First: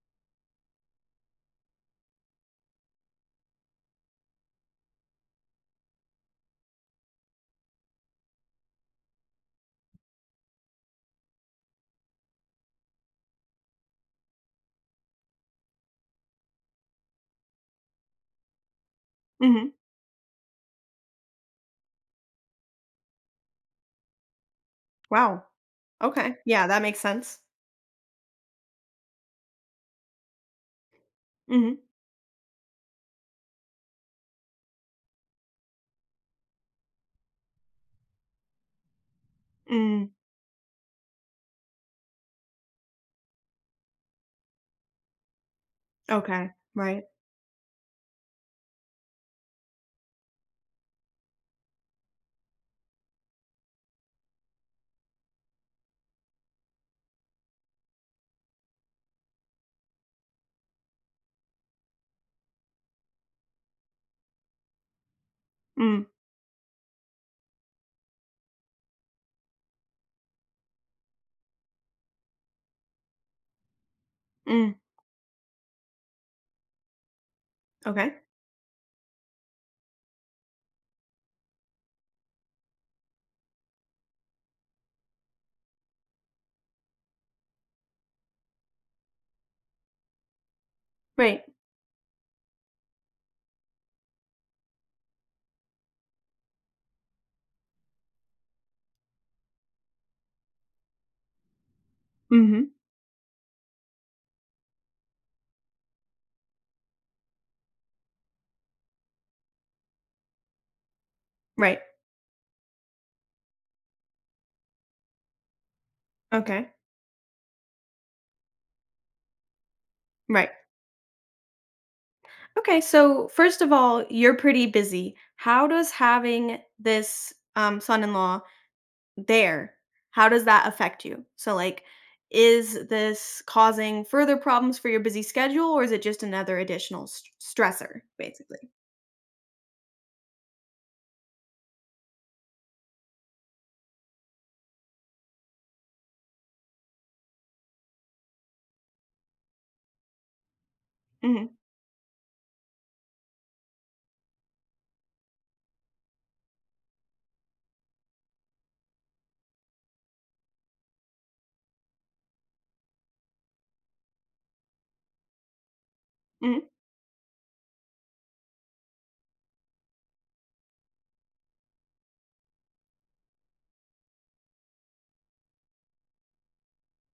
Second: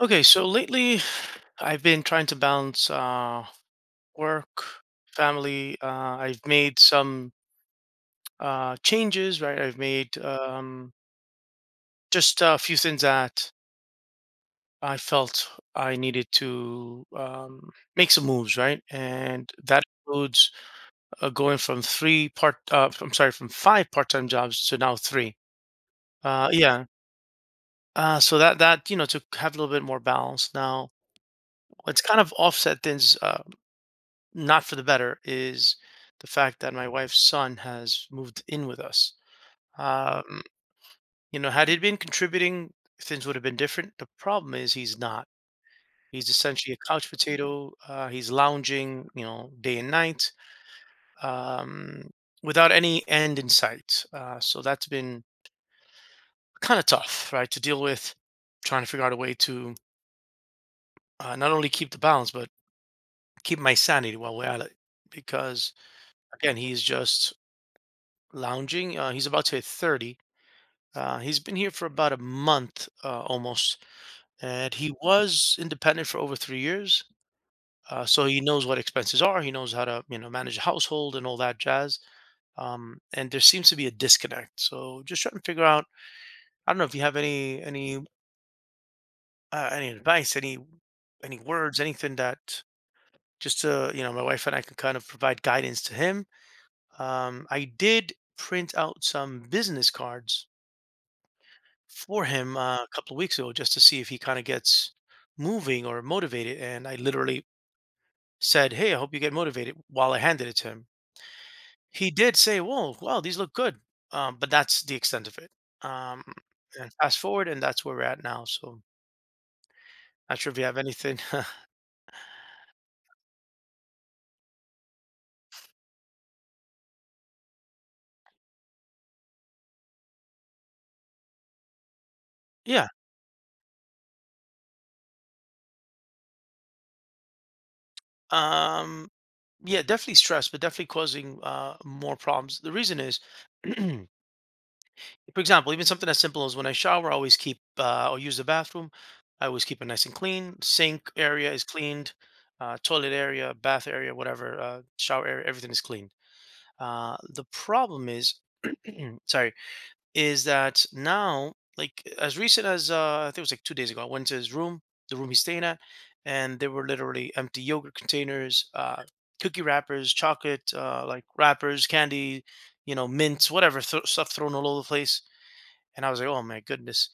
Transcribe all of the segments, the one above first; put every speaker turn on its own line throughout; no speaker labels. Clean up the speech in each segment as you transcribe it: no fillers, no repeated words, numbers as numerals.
Okay, so lately I've been trying to balance work, family. I've made some changes, right? I've made just a few things that I felt I needed to make some moves, right? And
Mhm.
that includes going from three part, I'm sorry, from five part-time jobs to now three.
Wow. Okay. Yeah, that
Yeah.
makes sense.
So that to have a little bit more balance now.
Mhm.
It's kind of offset things. Not for the better is the fact that my wife's son has moved in with us.
Mm.
Um, Had he been contributing, things would have been different. The problem is he's not. He's
Okay.
essentially a
Right.
couch potato. He's lounging, day and night, um, without any end in sight. So that's been kind of tough, right, to deal with. Trying to figure out a way to not only keep the balance, but keep my sanity while we're at it. Because
Mm.
again, he's just lounging. He's about to hit 30. He's been here for about a month almost,
Mm.
and he was independent for over 3 years.
Okay.
So he knows what expenses are. He knows how to, manage a household and all that jazz. And there seems to be a disconnect. So just trying to figure out. I don't know if you have any any advice, any
Right.
words, anything that just to my wife and I can kind of provide guidance to him. I did print out some business cards for him
Mhm.
a couple of weeks ago just to see if he kind of gets moving or motivated. And I literally said, "Hey, I hope you get motivated." While I handed it to him,
Right.
he did say, "Whoa, wow, these look good," but that's the extent of it. Um,
Okay.
and fast forward, and that's where we're at now. So not
Right.
sure if you have anything.
Okay, so first of all, you're pretty busy. How does having this, son-in-law there, how does that affect you? So, like, is
Yeah.
this causing further problems for your busy schedule, or is it just another additional st stressor, basically?
Um, yeah, definitely stress, but definitely causing more problems. The reason is for example, even something as simple as when I shower, I always keep or use the bathroom. I always keep it nice and clean. Sink
Mhm.
area is cleaned, toilet area, bath area, whatever, shower area, everything is clean. The problem is, sorry, is that now, like as recent as I think it was like 2 days ago, I went to his room, the room he's staying at, and
Mhm.
there were literally empty yogurt containers, cookie wrappers, chocolate like wrappers, candy, mints, whatever stuff thrown all over the place, and I was like, "Oh my goodness!"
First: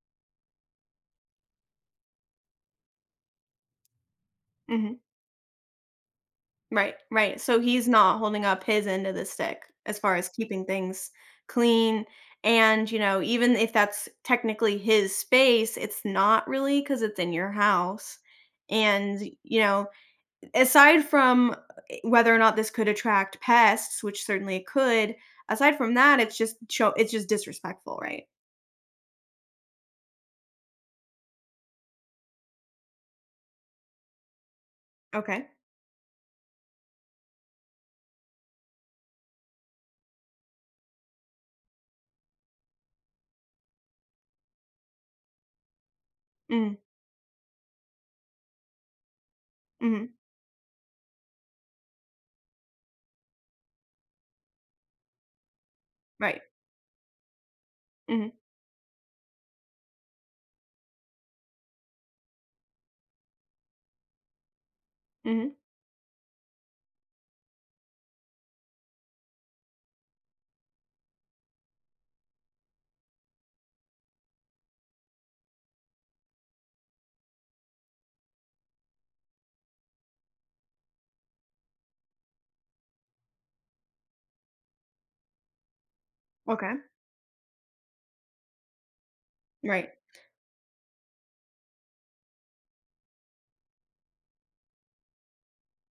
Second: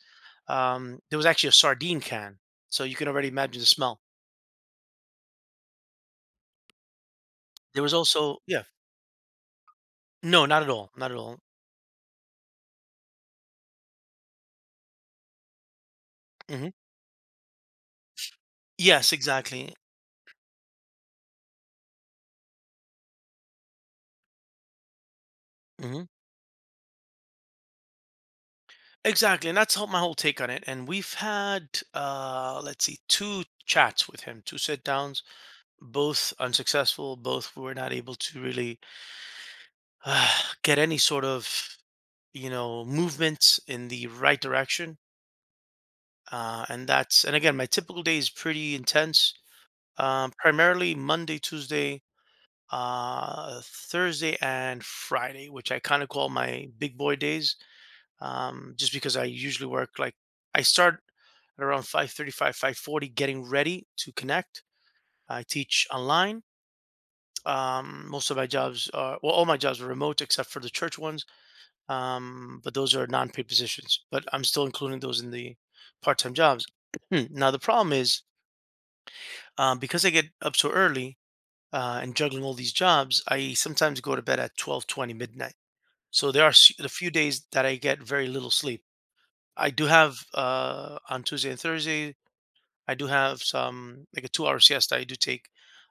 There was actually a sardine can, so you can already imagine the smell.
Mhm. Right, right. So
There
he's
was
not
also
holding
yeah,
up his end of the stick as far as
no,
keeping
not at all,
things
not at all.
clean. And, you know, even if that's technically his space, it's not
Hmm.
really because it's in your house.
Yes,
And, you
exactly.
know, aside from whether or not this could attract pests, which certainly it could, aside from
Hmm.
that, it's just show it's just disrespectful, right?
Exactly, and that's how my whole take on it. And we've had, let's see, two chats with him, two sit downs,
Okay.
both unsuccessful. Both were not able to really uh, get any sort of, movement in the right direction. Uh,
Mm.
and that's, and again, my typical day is pretty intense.
Mm.
Primarily Monday, Tuesday, Thursday, and Friday, which I kind of call
Right.
my big boy days,
Mm.
just because I usually work like I start at around 5:35, 5:40, getting ready to connect. I
Mm.
teach online. Most of my jobs are well, all my jobs are remote except for the church ones, but those are non-paid positions. But I'm still including those in the part-time jobs. Now the problem is because I get up so early and juggling all these jobs, I sometimes go to bed at 12:20 midnight. So there are
Okay.
a few days that I get very little sleep. I do
Right.
have on Tuesday and Thursday, I do have some like a 2-hour siesta I do take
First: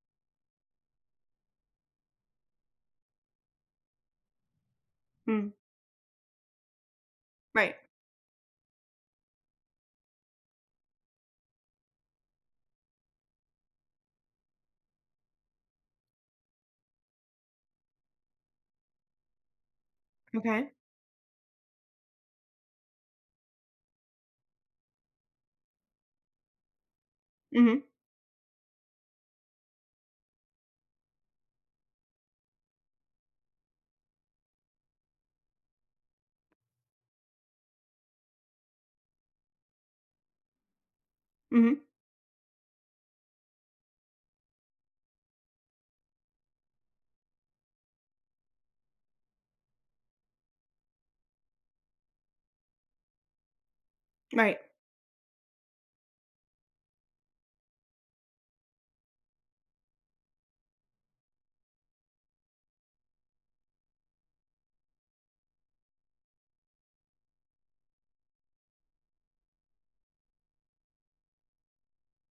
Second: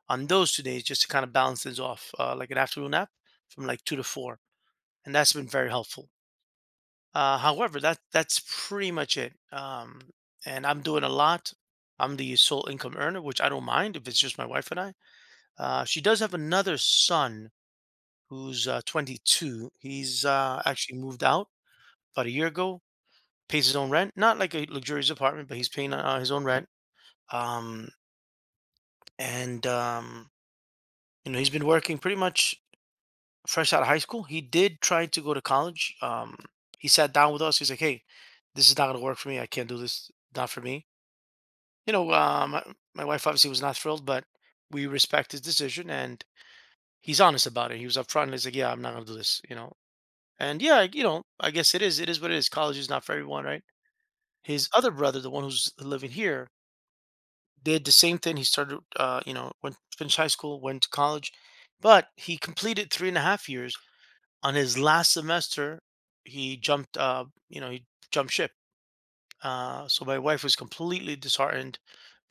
on those 2 days just to kind of balance things off, like an afternoon nap from like 2 to 4. And that's been
Mm.
very helpful.
Right.
However, that's pretty much it. And I'm doing a lot. I'm the sole income earner, which I don't mind if it's just my wife and I. She does have another son who's 22. He's
Okay.
actually moved out about a year ago. Pays his own rent, not like a luxurious apartment, but he's paying his own rent.
Mm.
Um, and he's been working pretty much fresh out of high school. He did try to go to college. He sat down with us. He's like, "Hey, this is not going to work for me. I can't do this. Not for me."
Mm.
You know, uh, my, my wife obviously was not thrilled, but we respect his decision, and he's honest about it. He was upfront. He's like, "Yeah, I'm not going to do this." And yeah, I guess it is. It is what it is. College is not for everyone, right?
Right.
His other brother, the one who's living here, did the same thing. He started, went finished high school, went to college, but he completed 3.5 years. On his last semester, he jumped, uh, he jumped ship. So my wife was completely disheartened,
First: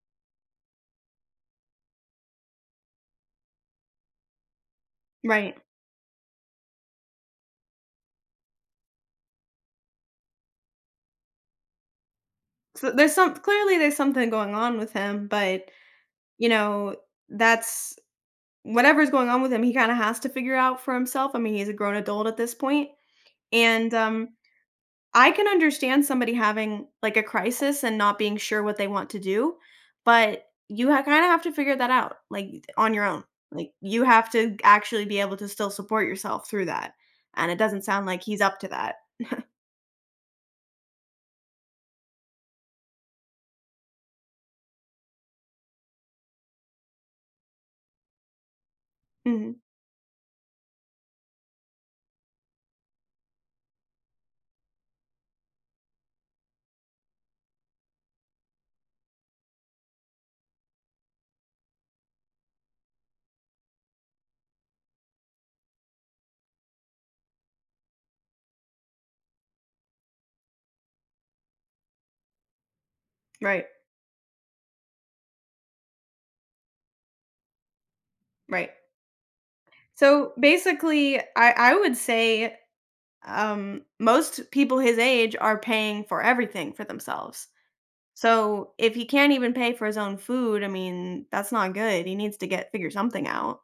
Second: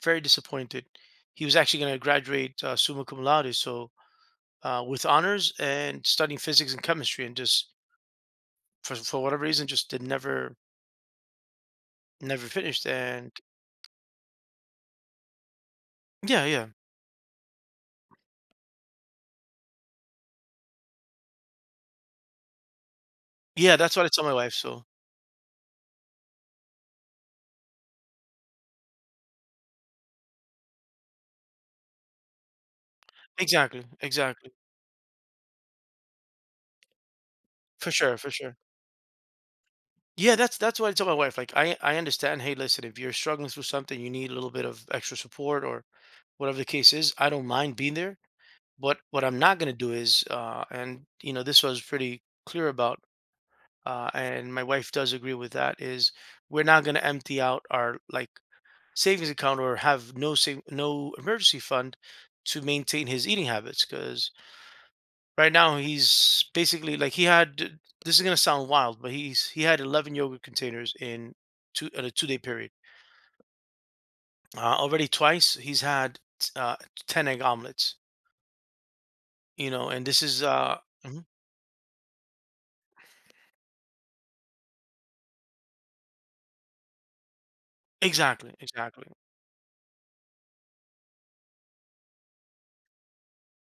very disappointed. He was actually going to graduate summa cum laude, so with honors
Right.
and studying physics and chemistry, and just for whatever reason, just did never finished,
So there's
and
some clearly there's something going on with him, but,
yeah,
you
yeah.
know, that's whatever's going on with him, he kinda has to figure out for himself. I mean, he's a grown adult at this point,
Yeah,
and,
that's what I tell my wife, so.
I can understand somebody having, like, a crisis and not being sure what they want to do, but you ha kinda have to figure that out, like, on your own. Like,
Exactly,
you have
exactly.
to actually be able to still support yourself through that, and it doesn't
For
sound
sure,
like
for
he's
sure.
up to that.
Yeah, that's what I tell my wife, like, I understand, "Hey, listen, if you're struggling through something, you need a little bit of extra support or whatever the case is, I don't mind being there, but what I'm
Mhm.
not gonna do is" and, this was pretty clear about, and my wife does agree with that, is we're not gonna empty out our, like, savings account or have no emergency fund to maintain his eating habits because. Right now, he's basically like he had. This is gonna sound wild, but he had 11 yogurt containers in two in a 2-day period.
Right,
Already twice, he's had uh, 10 egg omelets.
right.
You know, and This
So,
is
basically,
mhm.
I would say most people his age are paying for everything for themselves.
Exactly,
So if
exactly.
he can't even pay for his own food, I mean, that's not good. He needs to get figure something out.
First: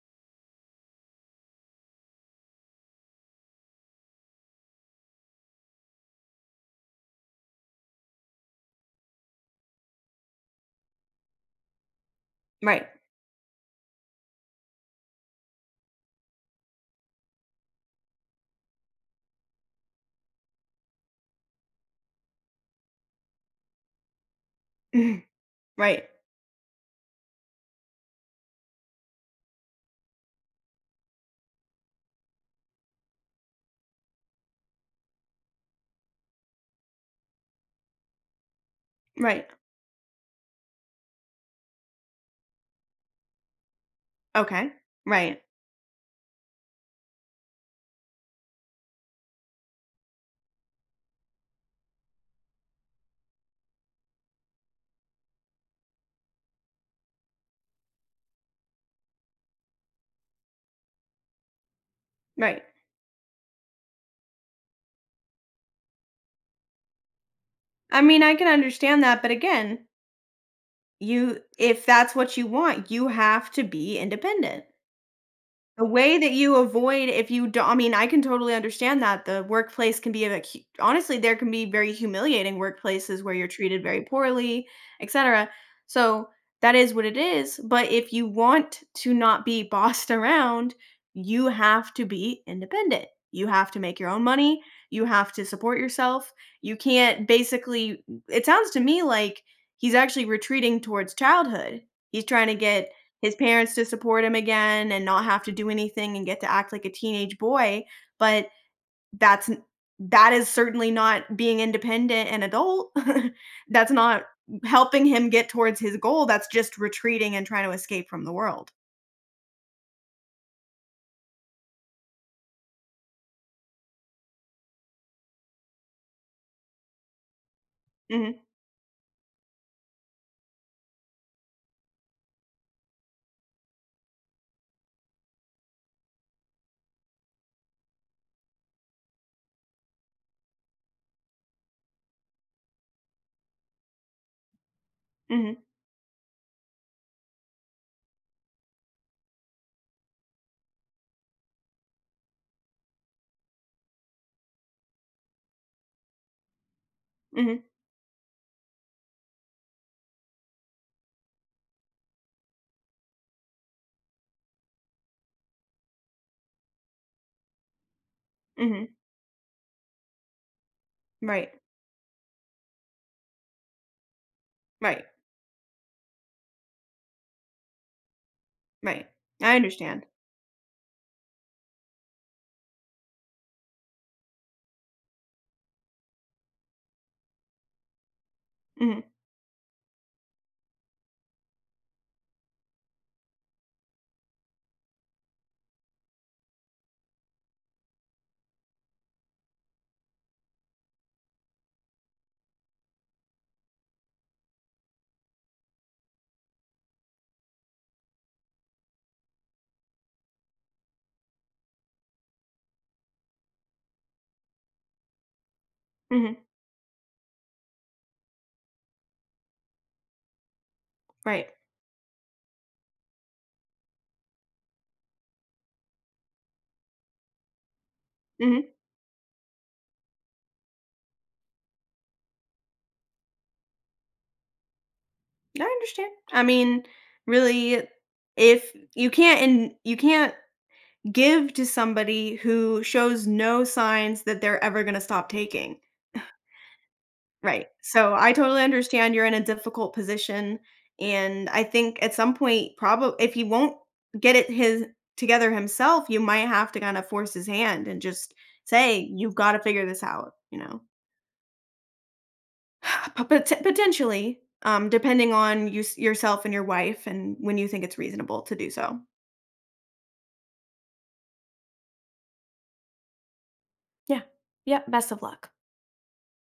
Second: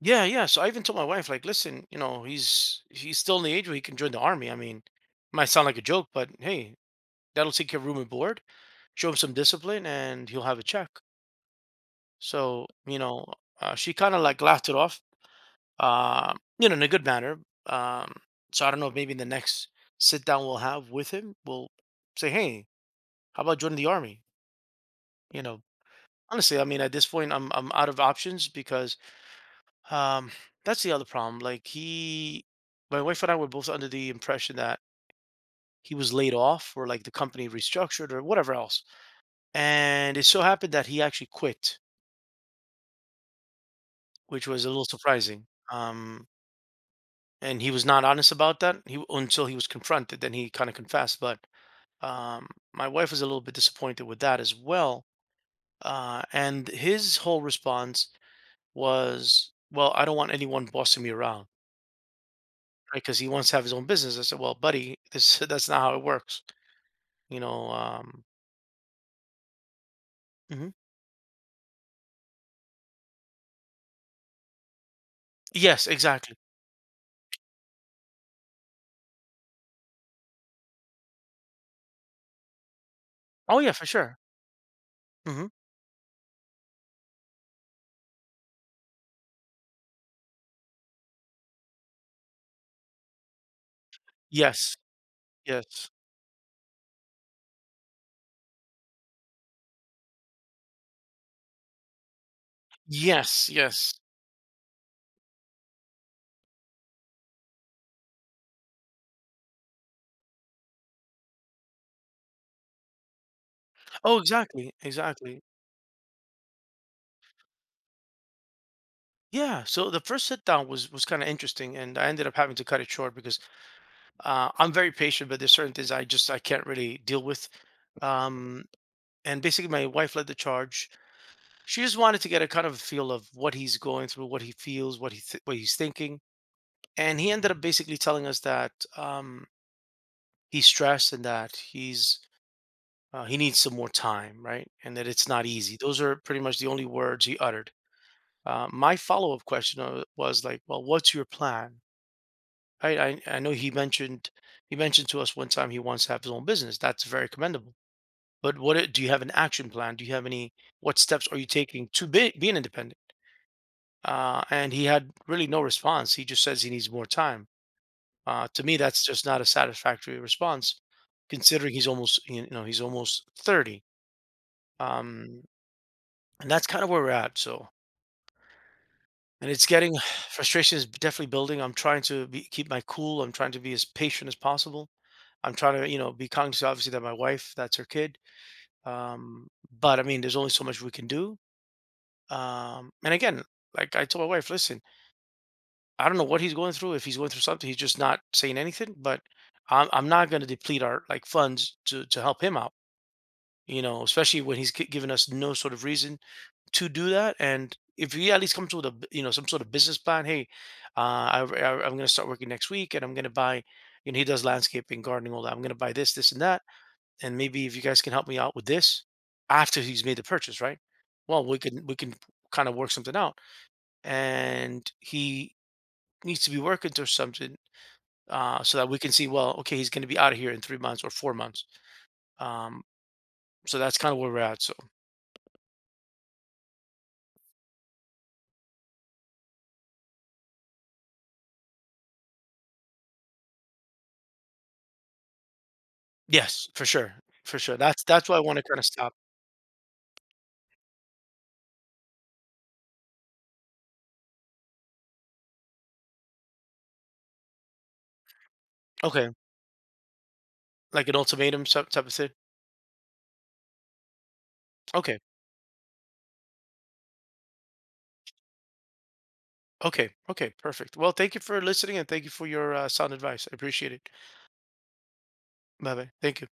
Yeah, yeah. So I even told my wife, like, listen, he's still in the age where he can join the army. I mean, might sound like a joke, but hey, that'll take care of room and board. Show him some discipline, and he'll have a check. So
Right.
she kind of like laughed it off in a good manner. Um, so I don't know maybe in the next sit down we'll have with him, we'll say, hey, how about joining the army? You know,
right.
Honestly, I mean, at this point, I'm out of options because um, that's the other problem. My wife and I were both under the impression that he was laid off or like the company restructured or whatever else,
Right.
and it so happened that he actually quit, which was a
Okay.
little
Right.
surprising. Um, and he was not honest about that. He until he was confronted, then he kind of confessed, but. Um, my wife was a little bit disappointed with that as well. And his whole response was, "Well, I don't want anyone bossing me around,
Right.
right? Because he wants to have his own business." I said, "Well, buddy, this that's not how it works, you know."
I mean, I can understand that, but again,
Mhm.
you if that's what you want, you have to be independent. The
Yes,
way that
exactly.
you avoid if you do not I mean, I can totally understand that. The workplace can be a hu honestly, there can be very humiliating workplaces where you're
Oh yeah,
treated
for
very
sure.
poorly,
Hmm.
etcetera. So, that is what it is, but if you want to not be bossed around, you have to be independent. You have to make your own money,
Yes,
you have to support
yes,
yourself. You can't basically it sounds to me like he's actually retreating towards childhood. He's trying to get his
yes,
parents to
yes.
support him again and not have to do anything and get to act like a teenage boy. But that's that is certainly not being independent and adult. that's
Oh,
not
exactly,
helping him
exactly.
get towards his goal. That's just retreating and trying to escape from the world.
Yeah. So the first sit down was kind of interesting, and I ended up having to cut it short because I'm very patient, but there's certain things I just I can't really deal with.
Mhm.
um, and basically my wife led the charge. She just wanted to get a kind of a feel of what he's going through, what he feels, what he's thinking, and he ended up basically telling us that um, he's stressed and that he needs some more time, right? And that it's not
Mhm.
easy. Those are pretty much the only words he uttered. My follow up question was like, well, what's your plan? I know he mentioned to us one time he wants to have his own business. That's very
Mhm.
commendable. But what it do you have an action plan? Do you have any What steps are you taking to being independent? And he had really no response. He just says he needs more time. To me,
Mhm.
that's just not a satisfactory response,
Right.
considering he's almost 30.
Right.
Um, and that's kind of where we're at. So,
Right.
and
I
It's getting
understand.
frustration is definitely building. I'm trying to keep my cool. I'm trying to be as patient as possible. I'm trying to be cognizant, obviously, that my wife, that's her kid.
Mhm.
Um, but I mean, there's only so much we can do. And again, like I told my wife, listen, I don't know what he's going through. If he's going through something, he's just not saying anything. But I'm not going to deplete our like funds to help him out. You know, especially when he's given us no sort of reason to do that. And if he at least comes with a b- you know some sort of business plan, hey, I'm going to start working next week, and I'm going to buy. You know, he does landscaping, gardening, all that. I'm going to buy this, this,
Mhm.
and that, and maybe if you guys can help me out with this after he's made the purchase, right? Well,
Right.
we can kind of work something out, and he needs to be working towards something
Mhm.
so that we can see, well, okay, he's going to be out of here in 3 months or 4 months, um, so that's kind of where we're at, so.
I understand. I mean, really if you can't and you can't give to somebody who shows no signs that they're ever gonna stop taking.
Yes, for sure, for
Right.
sure. that's
So
that's
I
why I want
totally
to kind of stop.
understand you're in a difficult position, and I think at some point, probably if he won't get it his together himself, you might have to kinda force his hand and just say,
Okay,
"You've gotta figure this out," you know?
like an ultimatum type of thing.
Potentially,
Okay,
depending on yourself and your wife and when you think it's reasonable to do so.
okay, okay, perfect. Well, thank you for listening and thank you for your sound advice. I appreciate it.
Yeah. Yeah, best of luck.
Bye bye, thank you.